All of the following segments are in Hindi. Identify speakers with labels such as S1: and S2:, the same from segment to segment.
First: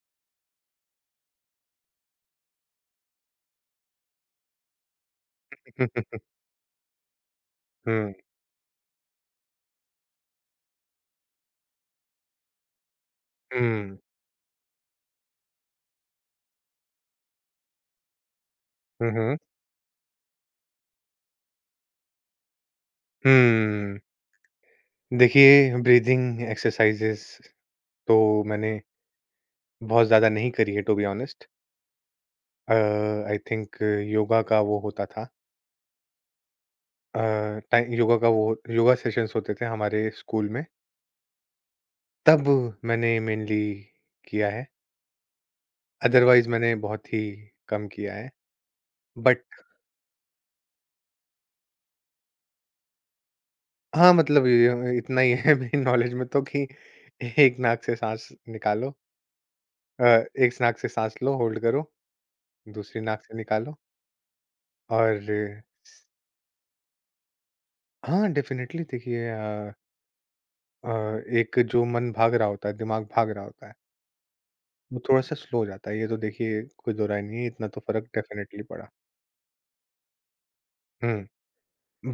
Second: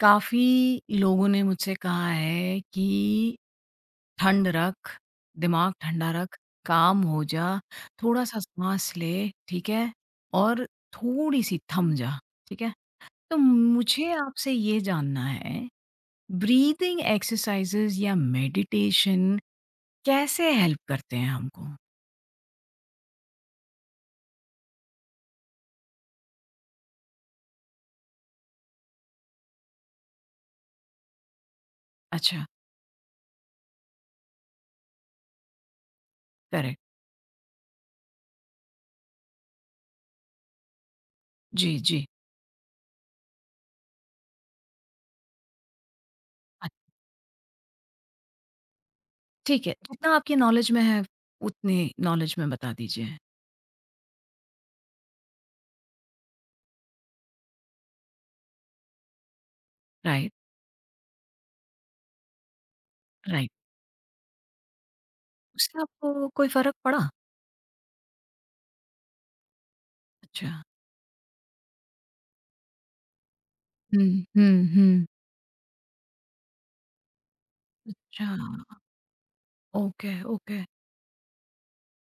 S1: काफ़ी लोगों ने मुझसे कहा है कि ठंड रख, दिमाग ठंडा
S2: हुँ,
S1: रख, काम हो जा,
S2: हुँ,
S1: थोड़ा-सा साँस ले, ठीक है? और थोड़ी-सी थम जा, ठीक है? तो मुझे आपसे ये जानना है, ब्रीथिंग एक्सरसाइज़ेज़ या
S2: हुँ, हुँ,
S1: मेडिटेशन कैसे हेल्प करते हैं हमको?
S2: हुँ, हुँ। देखिए ब्रीथिंग एक्सरसाइज़ेज़ तो मैंने बहुत ज़्यादा नहीं करी है टू बी ऑनेस्ट।
S1: अच्छा,
S2: अ, आई थिंक योगा का वो होता था।
S1: करेक्ट।
S2: अ, टाइ योगा का वो योगा सेशंस होते थे हमारे स्कूल में,
S1: जी, जी।
S2: तब मैंने मेनली किया है। अदरवाइज़
S1: अ,
S2: मैंने बहुत ही कम किया है। बट
S1: ठीक है, जितना आपकी नॉलेज में है, उतनी नॉलेज में बता दीजिए।
S2: हाँ, मतलब य इतना ही है मेरी नॉलेज में तो, कि एक नाक से साँस निकालो, अ,
S1: राइट,
S2: एक नाक से साँस लो, होल्ड करो, दूसरी नाक से
S1: राइट।
S2: निकालो। और
S1: उससे आपको कोई फ़र्क पड़ा?
S2: हाँ, डेफ़िनेटली देखिए।
S1: अच्छा।
S2: अ, एक जो मन भाग रहा होता है, दिमाग भाग रहा होता है,
S1: हुँ, हुँ,
S2: वो
S1: हुँ।
S2: थोड़ा-सा स्लो हो जाता है। ये तो देखिए कोई दो राय नहीं है, इतना तो फ़र्क
S1: अच्छा,
S2: डेफ़िनेटली पड़ा।
S1: Okay, okay.
S2: Hmm,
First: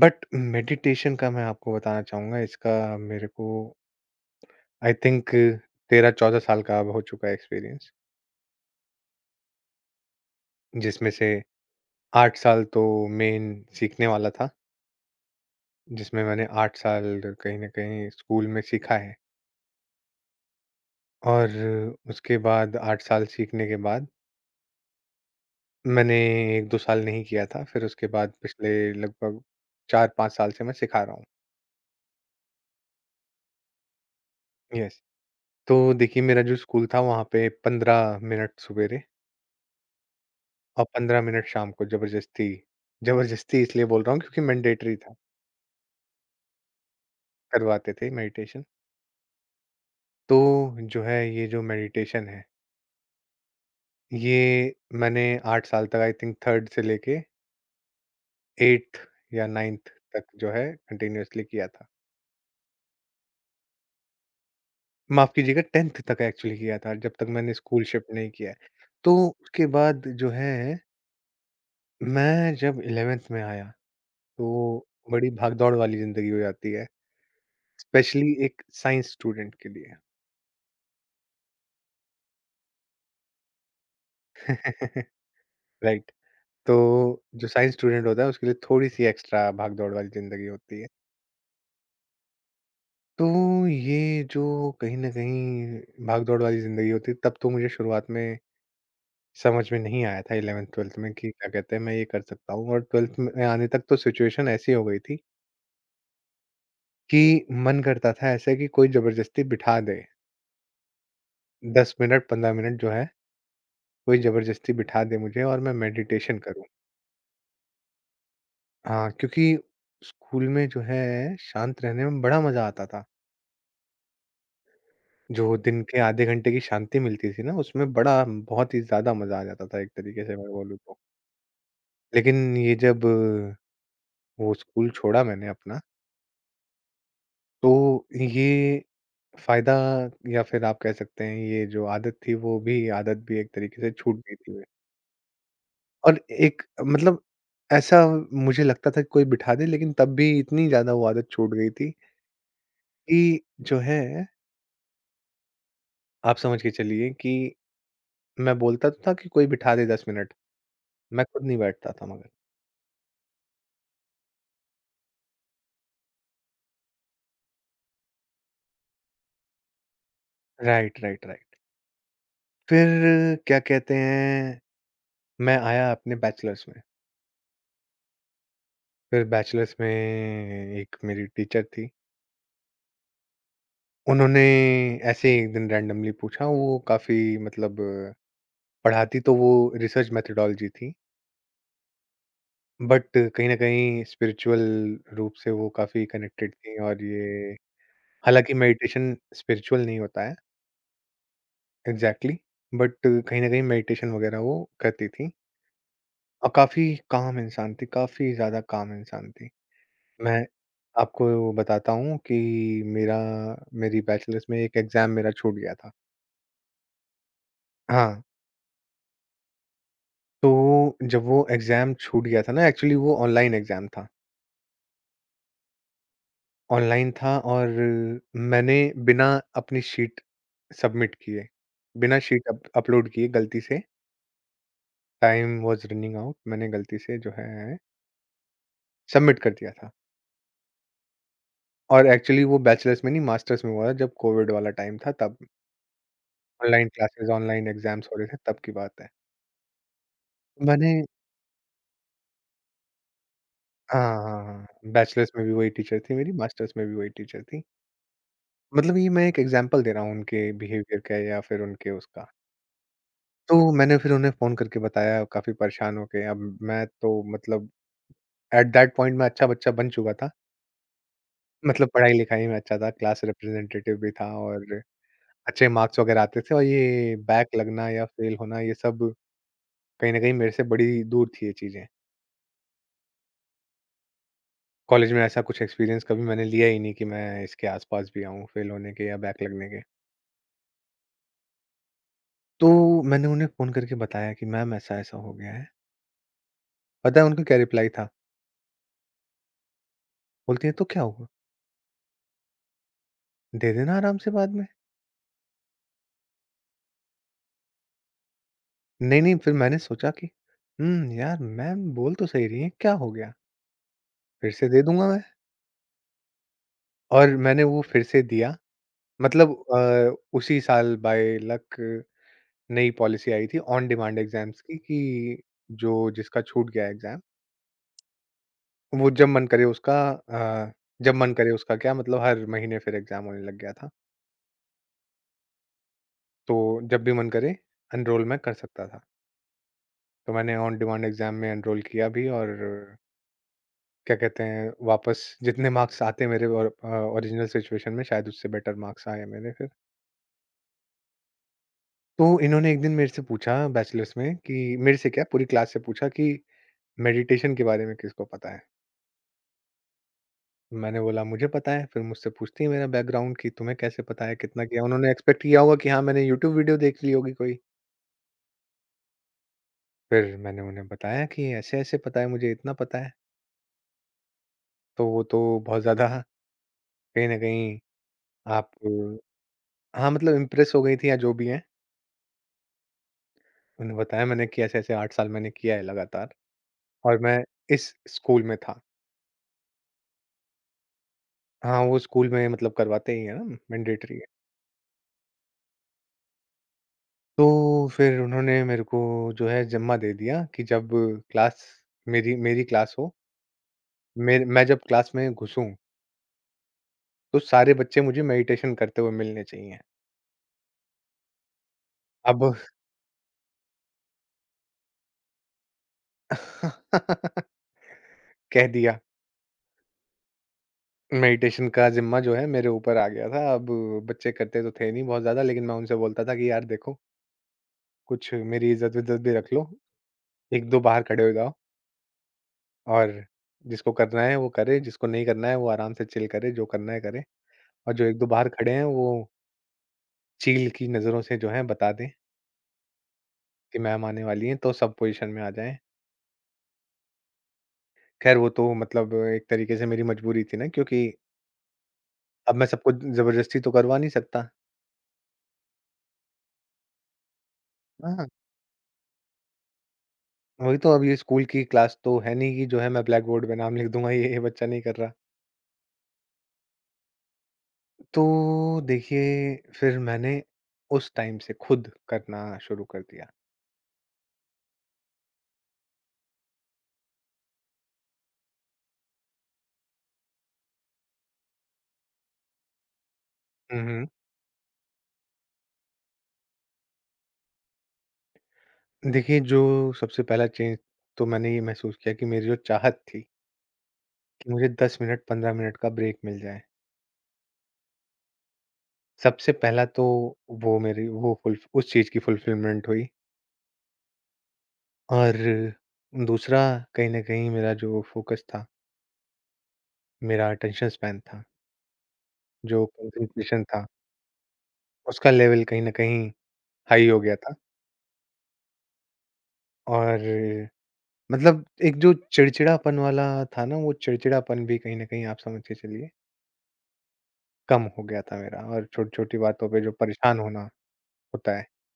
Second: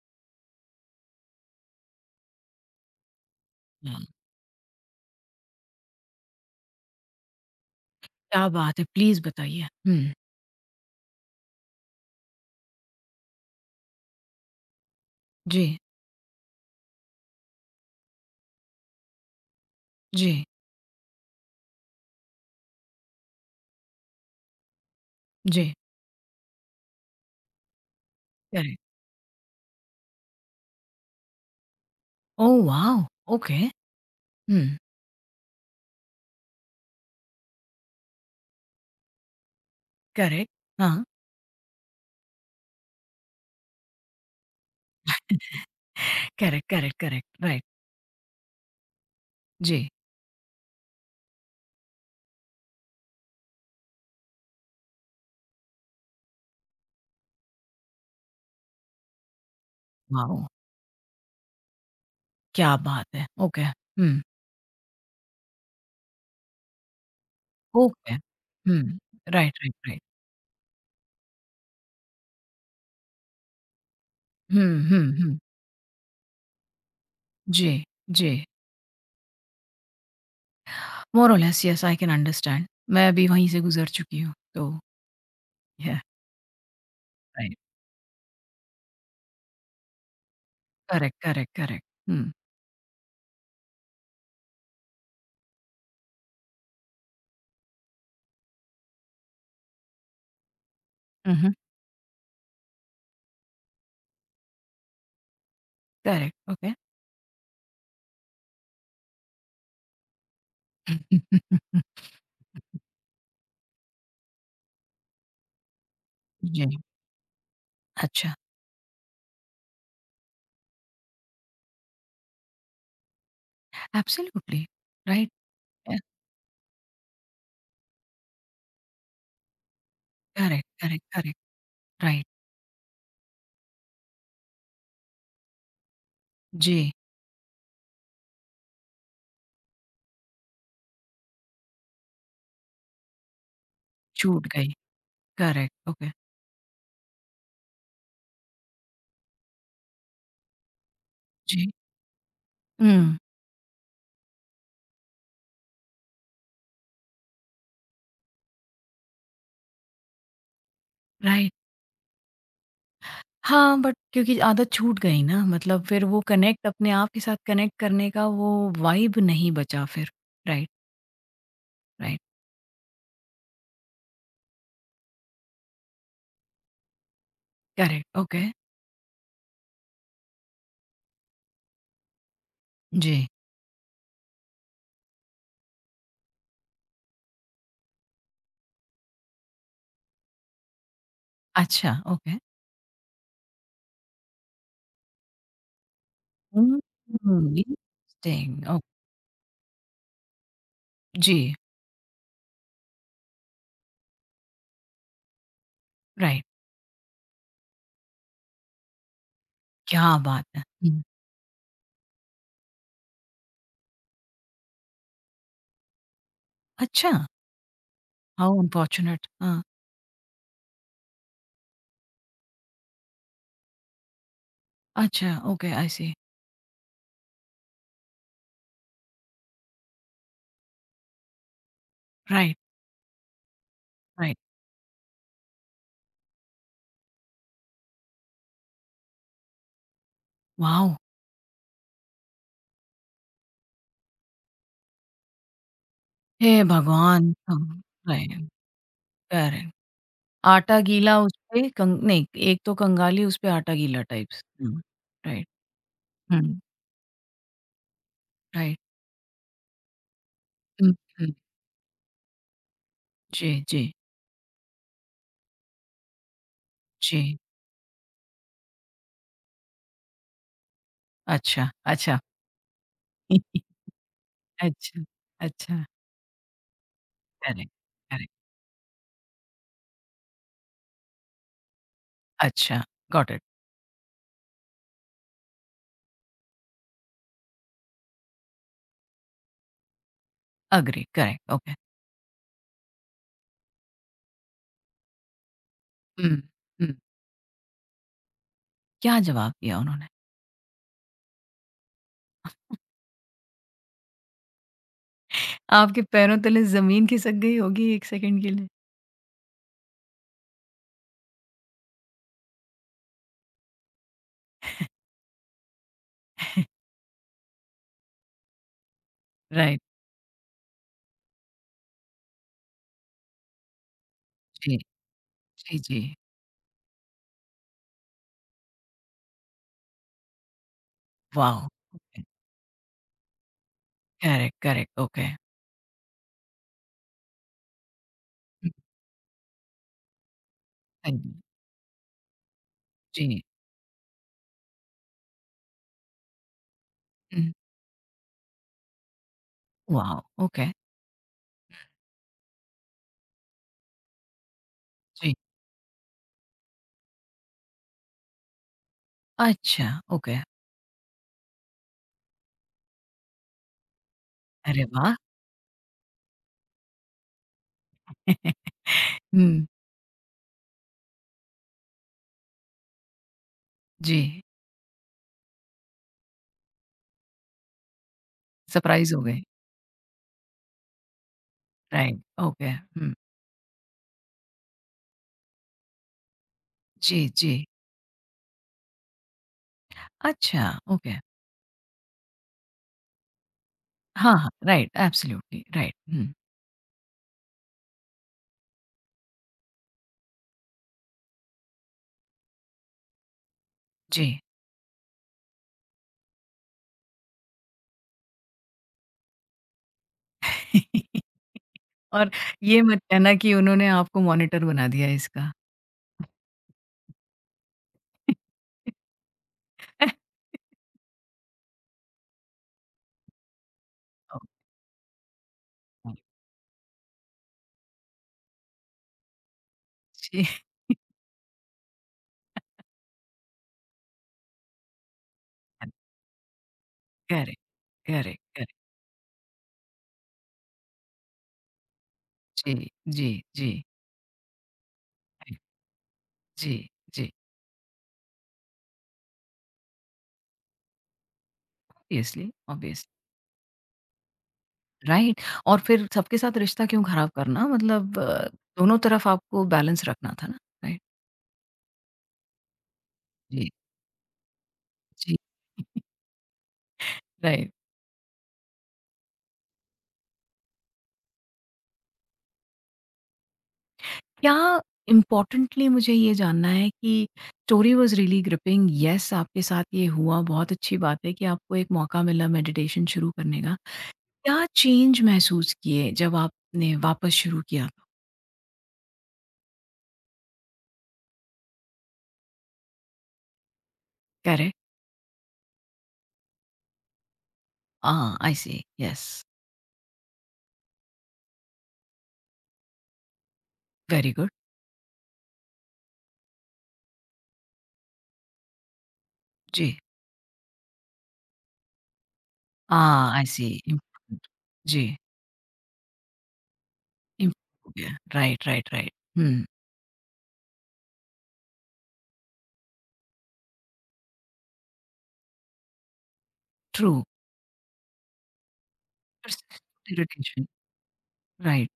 S2: but meditation का मैं आपको बताना चाहूँगा, इसका मेरे को
S1: हुँ।
S2: आई थिंक 13-14 साल का अब हो चुका है एक्सपीरियंस,
S1: क्या बात है! प्लीज़ बताइए। हुँ,
S2: जिसमें से 8 साल तो मेन सीखने वाला था,
S1: जी,
S2: जिसमें मैंने 8 साल कहीं न कहीं स्कूल में सीखा है।
S1: जी,
S2: और उसके बाद 8 साल सीखने के बाद
S1: जी,
S2: मैंने 1-2 साल नहीं किया था, फिर उसके बाद पिछले
S1: करेक्ट।
S2: लगभग 4-5 साल से मैं सिखा रहा हूँ।
S1: Oh wow! Okay. Hmm,
S2: yes. तो देखिए मेरा जो स्कूल था वहाँ पे 15 मिनट सवेरे
S1: करेक्ट।
S2: और
S1: हाँ,
S2: 15 मिनट शाम को ज़बरदस्ती। ज़बरदस्ती इसलिए बोल रहा हूँ क्योंकि मैंडेटरी था,
S1: करेक्ट, करेक्ट, करेक्ट, राइट।
S2: करवाते थे मेडिटेशन।
S1: जी,
S2: तो जो है ये जो मेडिटेशन है, ये मैंने 8 साल तक आई थिंक 3rd से लेके 8th या 9th तक
S1: वाओ!
S2: जो है कंटिन्यूअसली किया था।
S1: क्या बात है! हुँ,
S2: माफ़ कीजिएगा 10th तक एक्चुअली किया था, जब तक मैंने स्कूल शिफ्ट
S1: ओके।
S2: नहीं किया है।
S1: हुँ,
S2: तो
S1: राइट,
S2: उसके
S1: राइट, राइट।
S2: बाद जो है, मैं जब 11th में आया,
S1: हुँ,
S2: तो
S1: हुँ,
S2: बड़ी
S1: हुँ।
S2: भाग-दौड़ वाली ज़िंदगी हो जाती है,
S1: जी, जी।
S2: स्पेशली एक साइंस स्टूडेंट के लिए।
S1: More or less yes I can understand. मैं भी वहीं से गुज़र चुकी हूँ, तो, या
S2: राइट, तो जो
S1: राइट।
S2: साइंस स्टूडेंट होता है, उसके लिए थोड़ी-सी एक्स्ट्रा भाग-दौड़ वाली ज़िंदगी होती है।
S1: Correct, correct, correct. हुँ,
S2: तो ये जो कहीं न कहीं भाग-दौड़ वाली ज़िंदगी होती है, तब तो मुझे शुरुआत में समझ में नहीं आया था 11th-12th में कि
S1: हुँ,
S2: क्या
S1: हुँ,
S2: कहते हैं मैं ये कर सकता हूँ, और 12th में आने तक तो सिचुएशन ऐसी हो गई थी
S1: करेक्ट, ओके।
S2: कि मन करता था ऐसे कि कोई ज़बरदस्ती बिठा दे। 10 मिनट 15 मिनट जो है कोई ज़बरदस्ती बिठा दे मुझे और मैं मेडिटेशन करूँ।
S1: जी, अच्छा,
S2: हाँ, क्योंकि स्कूल में जो है शांत रहने में बड़ा मज़ा आता था।
S1: एब्सोल्युटली, राइट,
S2: जो दिन
S1: अ,
S2: के आधे घंटे की शांति मिलती थी ना उसमें बड़ा बहुत ही ज़्यादा मज़ा आ जाता था, एक तरीके से मैं
S1: करेक्ट,
S2: बोलूँ तो।
S1: करेक्ट, करेक्ट, राइट,
S2: लेकिन ये जब वो स्कूल छोड़ा मैंने अपना,
S1: जी,
S2: तो ये फ़ायदा या फिर आप कह सकते हैं ये जो आदत थी वो भी, आदत भी एक तरीके से छूट गई
S1: छूट
S2: थी।
S1: गई, करेक्ट, ओके,
S2: और एक, मतलब ऐसा मुझे लगता था कि कोई बिठा दे, लेकिन तब भी इतनी ज़्यादा वो आदत छूट गई
S1: जी,
S2: थी
S1: हुँ,
S2: कि जो है आप समझ के चलिए कि मैं बोलता तो था कि कोई बिठा दे 10 मिनट, मैं खुद
S1: राइट,
S2: नहीं बैठता था मगर।
S1: हाँ, बट क्योंकि आदत छूट गई ना, मतलब फिर वो कनेक्ट अपने आप के साथ कनेक्ट करने का वो वाइब नहीं बचा फिर, right,
S2: right, right, right.
S1: Right,
S2: फिर क्या कहते हैं मैं आया अपने बैचलर्स में,
S1: करेक्ट, ओके,
S2: फिर बैचलर्स में एक मेरी टीचर थी।
S1: जी,
S2: उन्होंने ऐसे ही एक दिन रैंडमली पूछा, वो काफ़ी मतलब पढ़ाती तो वो रिसर्च मेथोडोलॉजी थी,
S1: अच्छा, ओके,
S2: बट कहीं न कहीं स्पिरिचुअल रूप से वो काफ़ी कनेक्टेड थी,
S1: हुँ,
S2: और
S1: हुँ,
S2: ये, हालाँकि
S1: इंटरेस्टिंग, ओ
S2: मेडिटेशन स्पिरिचुअल नहीं होता है
S1: जी,
S2: एग्ज़ैक्टली, बट कहीं न कहीं मेडिटेशन वग़ैरह वो करती थी,
S1: राइट,
S2: और काफ़ी काम इंसान थी, काफ़ी ज़्यादा काम इंसान थी।
S1: क्या
S2: मैं
S1: बात है! हुँ,
S2: आपको बताता हूँ कि मेरा मेरी बैचलर्स में एक एग्ज़ाम मेरा छूट गया था।
S1: अच्छा,
S2: हाँ।
S1: हाउ अनफॉर्च्यूनेट, हाँ,
S2: तो जब वो एग्ज़ाम छूट गया था ना, एक्चुअली वो ऑनलाइन एग्ज़ाम था।
S1: अच्छा, ओके, आई सी।
S2: ऑनलाइन था और मैंने बिना अपनी शीट सबमिट किए, बिना शीट
S1: राइट,
S2: अप अपलोड किए गलती से,
S1: right.
S2: Time was running out मैंने गलती से जो है सबमिट कर दिया था।
S1: वॉव!
S2: और एक्चुअली वो बैचलर्स में नहीं मास्टर्स में हुआ था, जब कोविड वाला टाइम था तब।
S1: हे
S2: ऑनलाइन क्लासेस,
S1: भगवान!
S2: ऑनलाइन
S1: हम
S2: एग्ज़ाम्स हो रहे थे
S1: राइट,
S2: तब की बात है।
S1: करेक्ट। आटा
S2: मैंने,
S1: गीला उस पे कंग नहीं, एक तो कंगाली, उस पे आटा
S2: हाँ,
S1: गीला
S2: हाँ,
S1: टाइप्स।
S2: हाँ।
S1: हुँ,
S2: हाँ, बैचलर्स में
S1: राइट,
S2: भी वही टीचर थी मेरी,
S1: हुँ,
S2: मास्टर्स में भी वही टीचर थी।
S1: राइट।
S2: मतलब ये मैं एक एग्ज़ाम्पल दे रहा हूँ उनके
S1: हुँ,
S2: बिहेवियर का
S1: हुँ।
S2: या फिर उनके उसका। तो
S1: जी, जी,
S2: मैंने फिर उन्हें फ़ोन करके बताया काफ़ी परेशान होके, अब मैं तो
S1: जी।
S2: मतलब एट दैट पॉइंट मैं अच्छा बच्चा बन चुका था।
S1: अच्छा,
S2: मतलब
S1: अच्छा।
S2: पढ़ाई-लिखाई में अच्छा था, क्लास रिप्रेजेंटेटिव भी था, और
S1: अच्छा,
S2: अच्छे
S1: अच्छा।
S2: मार्क्स वगैरह आते थे, और ये बैक
S1: करेक्ट,
S2: लगना या
S1: करेक्ट।
S2: फेल होना ये सब कहीं न कहीं मेरे से बड़ी दूर थी ये चीज़ें।
S1: अच्छा, गॉट इट।
S2: कॉलेज में ऐसा कुछ एक्सपीरियंस कभी मैंने लिया ही नहीं कि मैं इसके आस-पास भी आऊँ, फेल होने के या बैक लगने के।
S1: Agree, correct, okay.
S2: तो मैंने उन्हें फ़ोन करके बताया कि मैम ऐसा-ऐसा हो गया है।
S1: हुँ, हुँ।
S2: पता है उनका क्या रिप्लाई था?
S1: क्या जवाब दिया उन्होंने?
S2: बोलती है, "तो क्या हुआ? दे देना आराम से बाद में।"
S1: आपके पैरों तले ज़मीन खिसक गई होगी 1 सेकंड के लिए।
S2: नहीं, नहीं, फिर मैंने सोचा कि हुँ, यार मैम बोल तो सही रही हैं, क्या हो गया? फिर से दे दूँगा मैं, और मैंने वो फिर से दिया। मतलब
S1: राइट,
S2: उसी साल बाय लक नई पॉलिसी आई थी ऑन डिमांड एग्ज़ाम्स
S1: जी,
S2: की, कि
S1: जी,
S2: जो
S1: जी।
S2: जिसका छूट गया एग्ज़ाम, वो जब मन करे उसका, जब मन करे
S1: वॉव!
S2: उसका क्या, मतलब
S1: ओके।
S2: हर महीने फिर एग्ज़ाम होने लग गया था।
S1: Correct, correct, okay.
S2: तो जब भी मन करे एनरोल मैं कर
S1: हुँ,
S2: सकता था। तो मैंने on demand
S1: thank you.
S2: Exam में एनरोल किया भी, और
S1: जी।
S2: क्या कहते हैं, वापस जितने मार्क्स आते मेरे और ओरिजिनल
S1: हुँ,
S2: सिचुएशन में, शायद उससे बेटर मार्क्स आए मेरे फिर।
S1: वॉव! ओके,
S2: तो इन्होंने एक दिन मेरे से पूछा बैचलर्स में कि मेरे से क्या
S1: जी।
S2: पूरी क्लास से पूछा कि मेडिटेशन के बारे में किसको पता है?
S1: अच्छा, ओके।
S2: मैंने बोला मुझे पता है, फिर मुझसे पूछती है मेरा बैकग्राउंड कि तुम्हें कैसे पता है, कितना किया?
S1: अरे
S2: उन्होंने
S1: वाह!
S2: एक्सपेक्ट किया होगा कि हाँ, मैंने यूट्यूब वीडियो देख ली होगी कोई।
S1: हुँ,
S2: फिर मैंने उन्हें बताया कि ऐसे-ऐसे पता है मुझे, इतना पता है।
S1: जी,
S2: तो वो तो बहुत ज़्यादा कहीं न कहीं आप,
S1: सरप्राइज़ हो गए।
S2: हाँ, मतलब इम्प्रेस हो गई थी या जो भी हैं।
S1: Right, okay, hmm.
S2: मैंने बताया मैंने कि ऐसे-ऐसे 8 साल मैंने किया है लगातार, और
S1: जी,
S2: मैं
S1: जी।
S2: इस स्कूल में था।
S1: अच्छा, ओके।
S2: हाँ, वो स्कूल में मतलब करवाते ही हैं ना, मैंडेटरी है।
S1: हाँ, हाँ, राइट, एब्सोल्युटली, राइट, हुँ,
S2: तो फिर उन्होंने मेरे को जो है ज़िम्मा दे दिया कि जब क्लास, मेरी मेरी क्लास हो,
S1: जी।
S2: मेर मैं जब क्लास में घुसूँ, तो सारे बच्चे मुझे मेडिटेशन करते हुए मिलने चाहिए।
S1: और
S2: अब
S1: ये मत कहना कि उन्होंने आपको मॉनिटर बना दिया इसका।
S2: कह दिया। मेडिटेशन का ज़िम्मा जो है मेरे ऊपर आ गया था। अब बच्चे करते तो थे नहीं बहुत ज़्यादा, लेकिन मैं उनसे
S1: ओके,
S2: बोलता था कि यार देखो, कुछ मेरी इज़्ज़त-विज़्ज़त भी रख लो।
S1: जी,
S2: 1-2 बाहर खड़े हो जाओ, और जिसको करना है वो करे, जिसको नहीं करना है वो आराम से चिल करे, जो करना है करे।
S1: करेक्ट,
S2: और जो 1-2
S1: करेक्ट,
S2: बाहर खड़े
S1: करेक्ट।
S2: हैं वो चील की नज़रों से जो है बता दें
S1: जी, जी, जी,
S2: कि मैम आने वाली हैं, तो सब पोज़ीशन में आ जाएँ।
S1: जी, जी,
S2: ख़ैर वो तो मतलब एक तरीके से मेरी मजबूरी थी ना, क्योंकि
S1: ऑब्वियसली,
S2: अब मैं सबको
S1: ऑब्वियस
S2: ज़बरदस्ती तो करवा नहीं सकता।
S1: राइट और फिर सबके साथ रिश्ता क्यों खराब करना मतलब
S2: हाँ।
S1: दोनों तरफ आपको बैलेंस रखना था ना
S2: वही तो,
S1: राइट
S2: अब ये स्कूल की क्लास तो है नहीं कि जो है मैं ब्लैक बोर्ड पे
S1: जी
S2: नाम लिख दूँगा ये बच्चा नहीं कर रहा।
S1: जी राइट
S2: तो देखिए फिर मैंने उस टाइम से खुद करना शुरू कर दिया।
S1: क्या इम्पोर्टेंटली मुझे ये जानना है कि story was really gripping yes आपके साथ ये हुआ बहुत अच्छी बात है कि आपको एक मौका मिला मेडिटेशन शुरू करने का
S2: हुँ, हुँ।
S1: क्या चेंज महसूस किए जब आपने वापस शुरू किया
S2: देखिए, जो सबसे पहला चेंज तो मैंने ये महसूस किया कि मेरी जो चाहत थी कि मुझे
S1: करे
S2: 10 मिनट, 15 मिनट का ब्रेक मिल जाए।
S1: हाँ आई सी यस
S2: सबसे पहला तो वो मेरी वो फुल, उस चीज़ की फुलफ़िलमेंट हुई।
S1: वेरी गुड
S2: और दूसरा कहीं न कहीं मेरा जो फ़ोकस था,
S1: जी
S2: मेरा अटेंशन स्पैन था, जो
S1: हाँ आई
S2: कंसंट्रेशन
S1: सी
S2: था,
S1: इम्पोर्टेंट जी
S2: उसका लेवल कहीं न कहीं हाई हो गया था।
S1: इम्प्रूव हो गया राइट राइट राइट हम्म।
S2: और मतलब एक जो चिड़चिड़ापन वाला था ना, वो चिड़चिड़ापन भी कहीं न कहीं आप समझ के चलिए
S1: ट्रू.
S2: कम हो गया था मेरा, और छोटी-छोटी बातों पे
S1: Persistent
S2: जो परेशान होना
S1: irritation.
S2: होता है,
S1: Right,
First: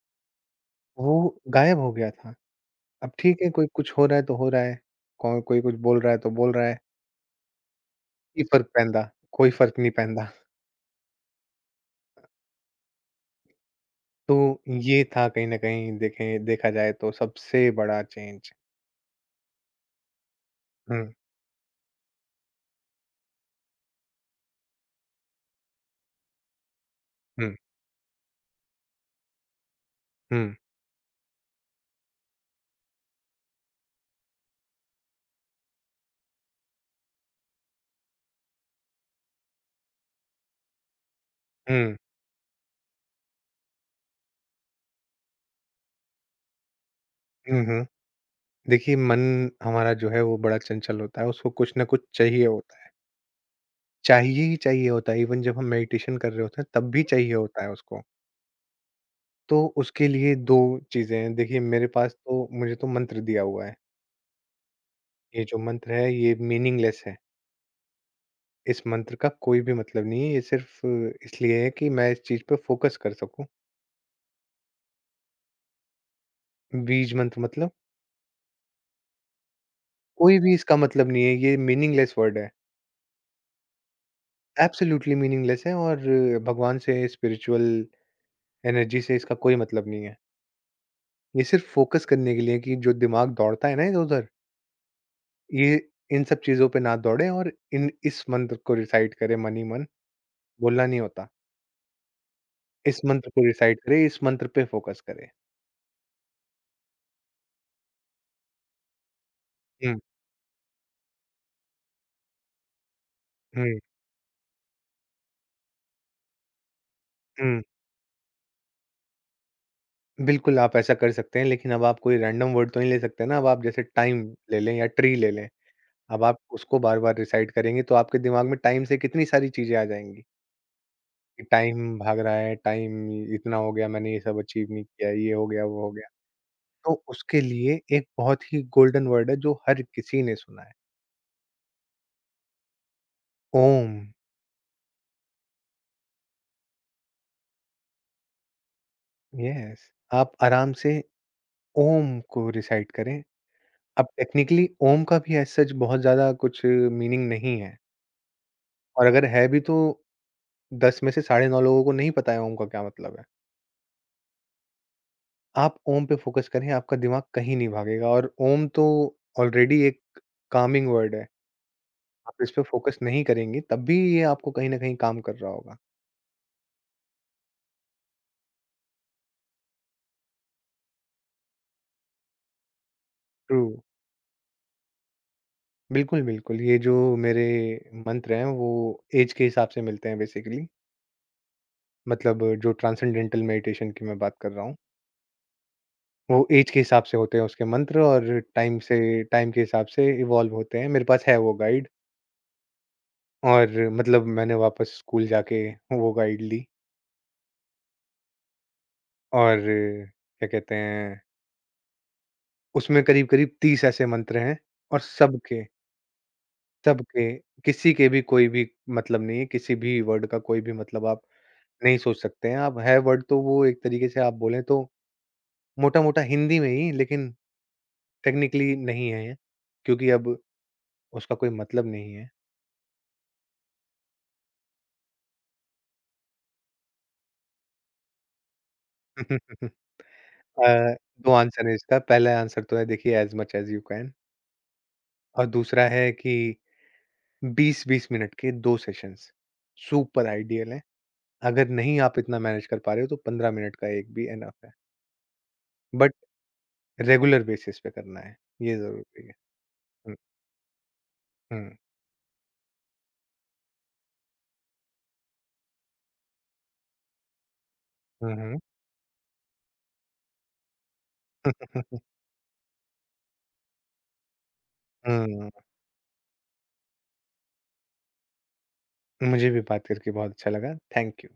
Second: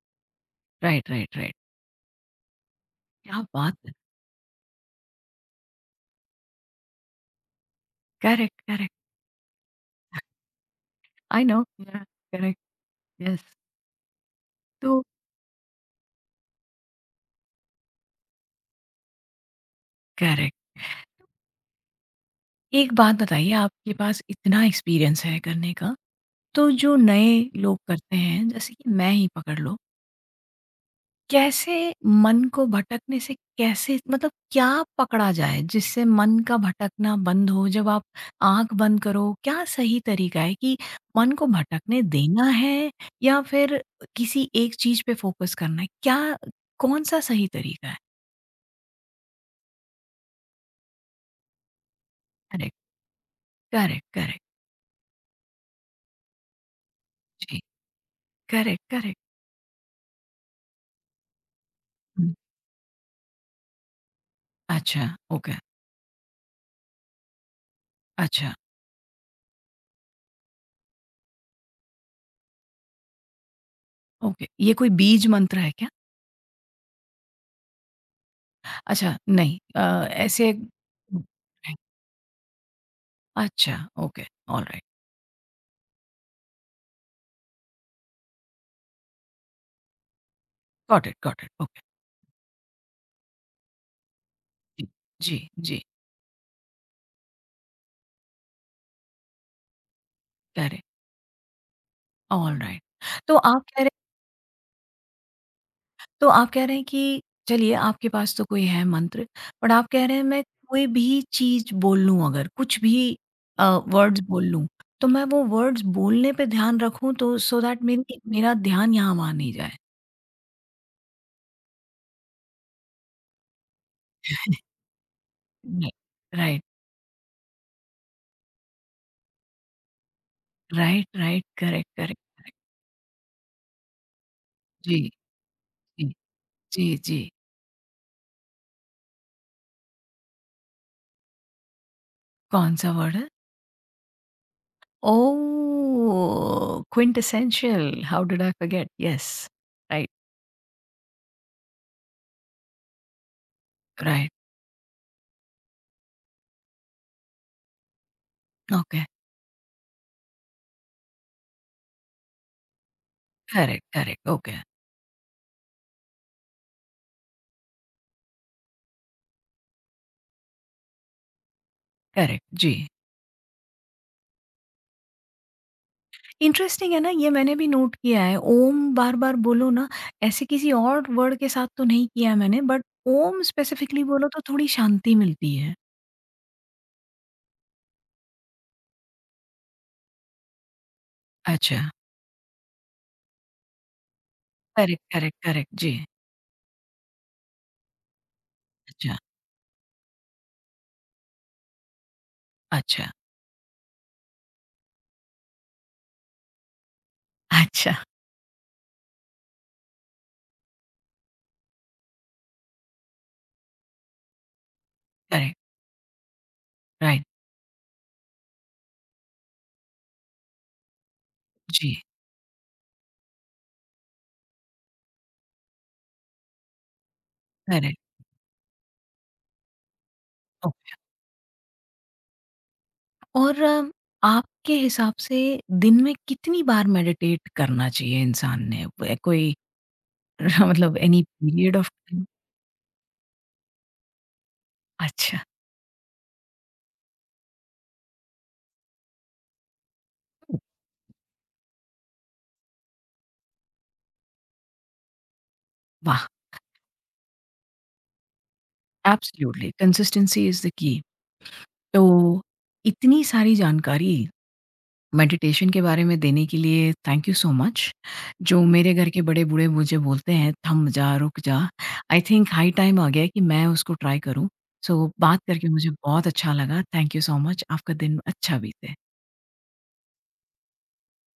S1: right,
S2: वो
S1: right, right.
S2: गायब हो गया था। अब
S1: क्या
S2: ठीक है, कोई
S1: बात
S2: कुछ
S1: है!
S2: हो रहा है तो हो रहा है, कौन, कोई कुछ बोल रहा है तो बोल रहा है, की
S1: करेक्ट,
S2: फ़र्क
S1: करेक्ट.
S2: पैंदा? कोई फ़र्क नहीं पैंदा।
S1: I know. Yeah correct. Yes.
S2: तो ये
S1: तो
S2: था कहीं न कहीं, देखें, देखा जाए तो सबसे बड़ा चेंज।
S1: करेक्ट.
S2: हुँ,
S1: एक बात बताइए आपके पास इतना एक्सपीरियंस है करने का, तो जो नए
S2: हुँ,
S1: लोग करते हैं, जैसे कि मैं ही पकड़ लो
S2: हुँ,
S1: कैसे मन को भटकने से कैसे मतलब क्या पकड़ा जाए जिससे मन का भटकना बंद हो जब आप आंख बंद करो क्या सही तरीका है कि मन को
S2: हुँ,
S1: भटकने देना है या फिर किसी एक चीज पे फोकस करना है क्या कौन सा सही
S2: हुँ, हुँ।
S1: तरीका है
S2: देखिए मन हमारा जो है वो बड़ा चंचल होता है, उसको कुछ न कुछ चाहिए होता
S1: करेक्ट
S2: है।
S1: करेक्ट
S2: चाहिए
S1: करेक्ट
S2: ही चाहिए होता है, इवन जब हम मेडिटेशन कर रहे होते हैं तब भी चाहिए
S1: जी
S2: होता है उसको।
S1: करेक्ट करेक्ट
S2: तो उसके लिए 2 चीज़ें हैं, देखिए मेरे पास तो, मुझे तो मंत्र दिया हुआ है।
S1: अच्छा
S2: ये
S1: ओके
S2: जो मंत्र है ये मीनिंगलेस है।
S1: अच्छा
S2: इस मंत्र का कोई भी मतलब नहीं है। ये सिर्फ़ इसलिए है कि मैं इस चीज़ पे फ़ोकस कर सकूँ।
S1: ओके ये कोई बीज मंत्र है क्या
S2: बीज मंत्र मतलब,
S1: अच्छा नहीं
S2: कोई भी
S1: ऐसे
S2: इसका मतलब नहीं है। ये मीनिंगलेस वर्ड है।
S1: अच्छा okay all right
S2: absolutely meaningless है, और भगवान से, स्पिरिचुअल एनर्जी से इसका कोई मतलब नहीं है।
S1: गॉट
S2: ये
S1: इट
S2: सिर्फ़
S1: ओके।
S2: फ़ोकस करने के लिए कि जो दिमाग दौड़ता है ना इधर-उधर,
S1: जी, जी,
S2: ये
S1: जी,
S2: इन सब चीज़ों पे ना दौड़े और इन इस मंत्र को रिसाइट करे मन ही मन।
S1: कह रहे
S2: बोलना नहीं होता।
S1: ऑलराइट।
S2: इस मंत्र
S1: तो
S2: को
S1: आप
S2: रिसाइट
S1: कह रहे
S2: करे, इस मंत्र पे फ़ोकस करे।
S1: तो आप कह रहे हैं कि चलिए आपके पास तो कोई है मंत्र, बट आप
S2: हुँ,
S1: कह रहे हैं मैं कोई भी चीज़ बोल लूँ अगर, कुछ भी
S2: हुँ,
S1: वर्ड्स बोल लूँ, तो मैं वो वर्ड्स बोलने पे ध्यान रखूँ तो
S2: हुँ।
S1: सो दैट मेरी मेरा ध्यान यहाँ वहाँ नहीं जाए।
S2: बिल्कुल, आप ऐसा कर सकते हैं, लेकिन अब आप कोई रैंडम वर्ड तो नहीं ले सकते ना, अब आप जैसे टाइम ले लें या ट्री ले लें,
S1: नहीं,
S2: अब आप
S1: राइट,
S2: उसको बार-बार रिसाइट करेंगे, तो आपके दिमाग में टाइम से कितनी सारी चीज़ें आ जाएँगी,
S1: राइट,
S2: कि
S1: राइट, करेक्ट,
S2: टाइम भाग
S1: करेक्ट,
S2: रहा है,
S1: करेक्ट।
S2: टाइम इतना हो गया, मैंने ये सब अचीव नहीं
S1: जी,
S2: किया, ये हो गया, वो हो
S1: जी,
S2: गया।
S1: जी,
S2: तो
S1: जी।
S2: उसके लिए एक बहुत ही गोल्डन वर्ड है, जो हर किसी ने सुना है,
S1: कौन-सा वर्ड है?
S2: Um.
S1: Oh! Quintessential, how did I forget? Yes,
S2: yes,
S1: right,
S2: आप आराम से ओम को रिसाइट करें। अब
S1: राइट,
S2: टेक्निकली ओम का भी एज़ सच बहुत ज़्यादा कुछ मीनिंग नहीं है,
S1: ओके।
S2: और अगर है भी तो 10 में से साढ़े 9 लोगों को नहीं पता है ओम का क्या मतलब है।
S1: करेक्ट, करेक्ट, ओके,
S2: आप ओम पे फ़ोकस करें, आपका दिमाग कहीं नहीं भागेगा, और ओम तो ऑलरेडी एक कामिंग वर्ड है। आप
S1: करेक्ट,
S2: इस पे
S1: जी।
S2: फ़ोकस नहीं करेंगी, तब भी ये आपको कहीं न कहीं काम कर रहा होगा।
S1: इंटरेस्टिंग है ना, ये मैंने भी नोट किया है, ओम बार-बार बोलो ना, ऐसे किसी और वर्ड के साथ तो नहीं किया है मैंने, बट ओम
S2: ट्रू।
S1: स्पेसिफिकली बोलो तो थोड़ी शांति मिलती है।
S2: बिल्कुल, बिल्कुल, ये जो मेरे मंत्र हैं, वो ऐज के हिसाब से मिलते हैं बेसिकली।
S1: अच्छा,
S2: मतलब जो ट्रांसेंडेंटल मेडिटेशन की मैं बात कर रहा हूँ,
S1: करेक्ट, करेक्ट, करेक्ट, जी।
S2: वो ऐज के हिसाब से होते हैं उसके मंत्र, और टाइम से,
S1: अच्छा,
S2: टाइम के हिसाब से इवॉल्व होते हैं। मेरे पास है वो गाइड।
S1: अच्छा,
S2: और मतलब मैंने वापस स्कूल जाके वो गाइड ली,
S1: अच्छा,
S2: और क्या कहते हैं उसमें करीब-करीब 30 ऐसे मंत्र हैं, और
S1: करेक्ट,
S2: सबके सबके
S1: राइट,
S2: किसी के भी कोई भी मतलब नहीं है, किसी भी वर्ड का कोई भी मतलब आप
S1: जी,
S2: नहीं सोच सकते हैं। आप, है वर्ड तो वो एक तरीके से आप बोलें तो मोटा-मोटा हिंदी में ही, लेकिन
S1: करेक्ट,
S2: टेक्निकली नहीं है, क्योंकि अब
S1: ओके।
S2: उसका कोई मतलब नहीं है।
S1: और आपके हिसाब से दिन में कितनी बार मेडिटेट करना चाहिए इंसान ने? व कोई
S2: अ,
S1: मतलब एनी
S2: 2 आंसर है
S1: पीरियड ऑफ
S2: इसका,
S1: टाइम?
S2: पहला आंसर तो है देखिए as much as you can,
S1: अच्छा,
S2: और दूसरा है कि 20-20 मिनट के 2 सेशंस सुपर आइडियल है। अगर नहीं आप इतना मैनेज कर पा रहे हो तो 15 मिनट का एक भी इनफ है। बट
S1: वाह!
S2: रेगुलर बेसिस पे करना है, ये ज़रूरी है।
S1: Absolutely,
S2: hmm,
S1: consistency is the key.
S2: हुँ,
S1: तो इतनी सारी जानकारी मेडिटेशन के बारे में देने के लिए थैंक यू सो मच।
S2: हुँ, हुँ।
S1: जो मेरे घर के बड़े-बूढ़े मुझे बोलते हैं, "थम जा, रुक जा।" आई थिंक हाई टाइम आ गया है कि मैं उसको ट्राई करूँ। बात
S2: हुँ,
S1: करके मुझे बहुत अच्छा लगा। Thank you so much. आपका दिन अच्छा बीते।
S2: मुझे भी बात करके बहुत अच्छा लगा। Thank you.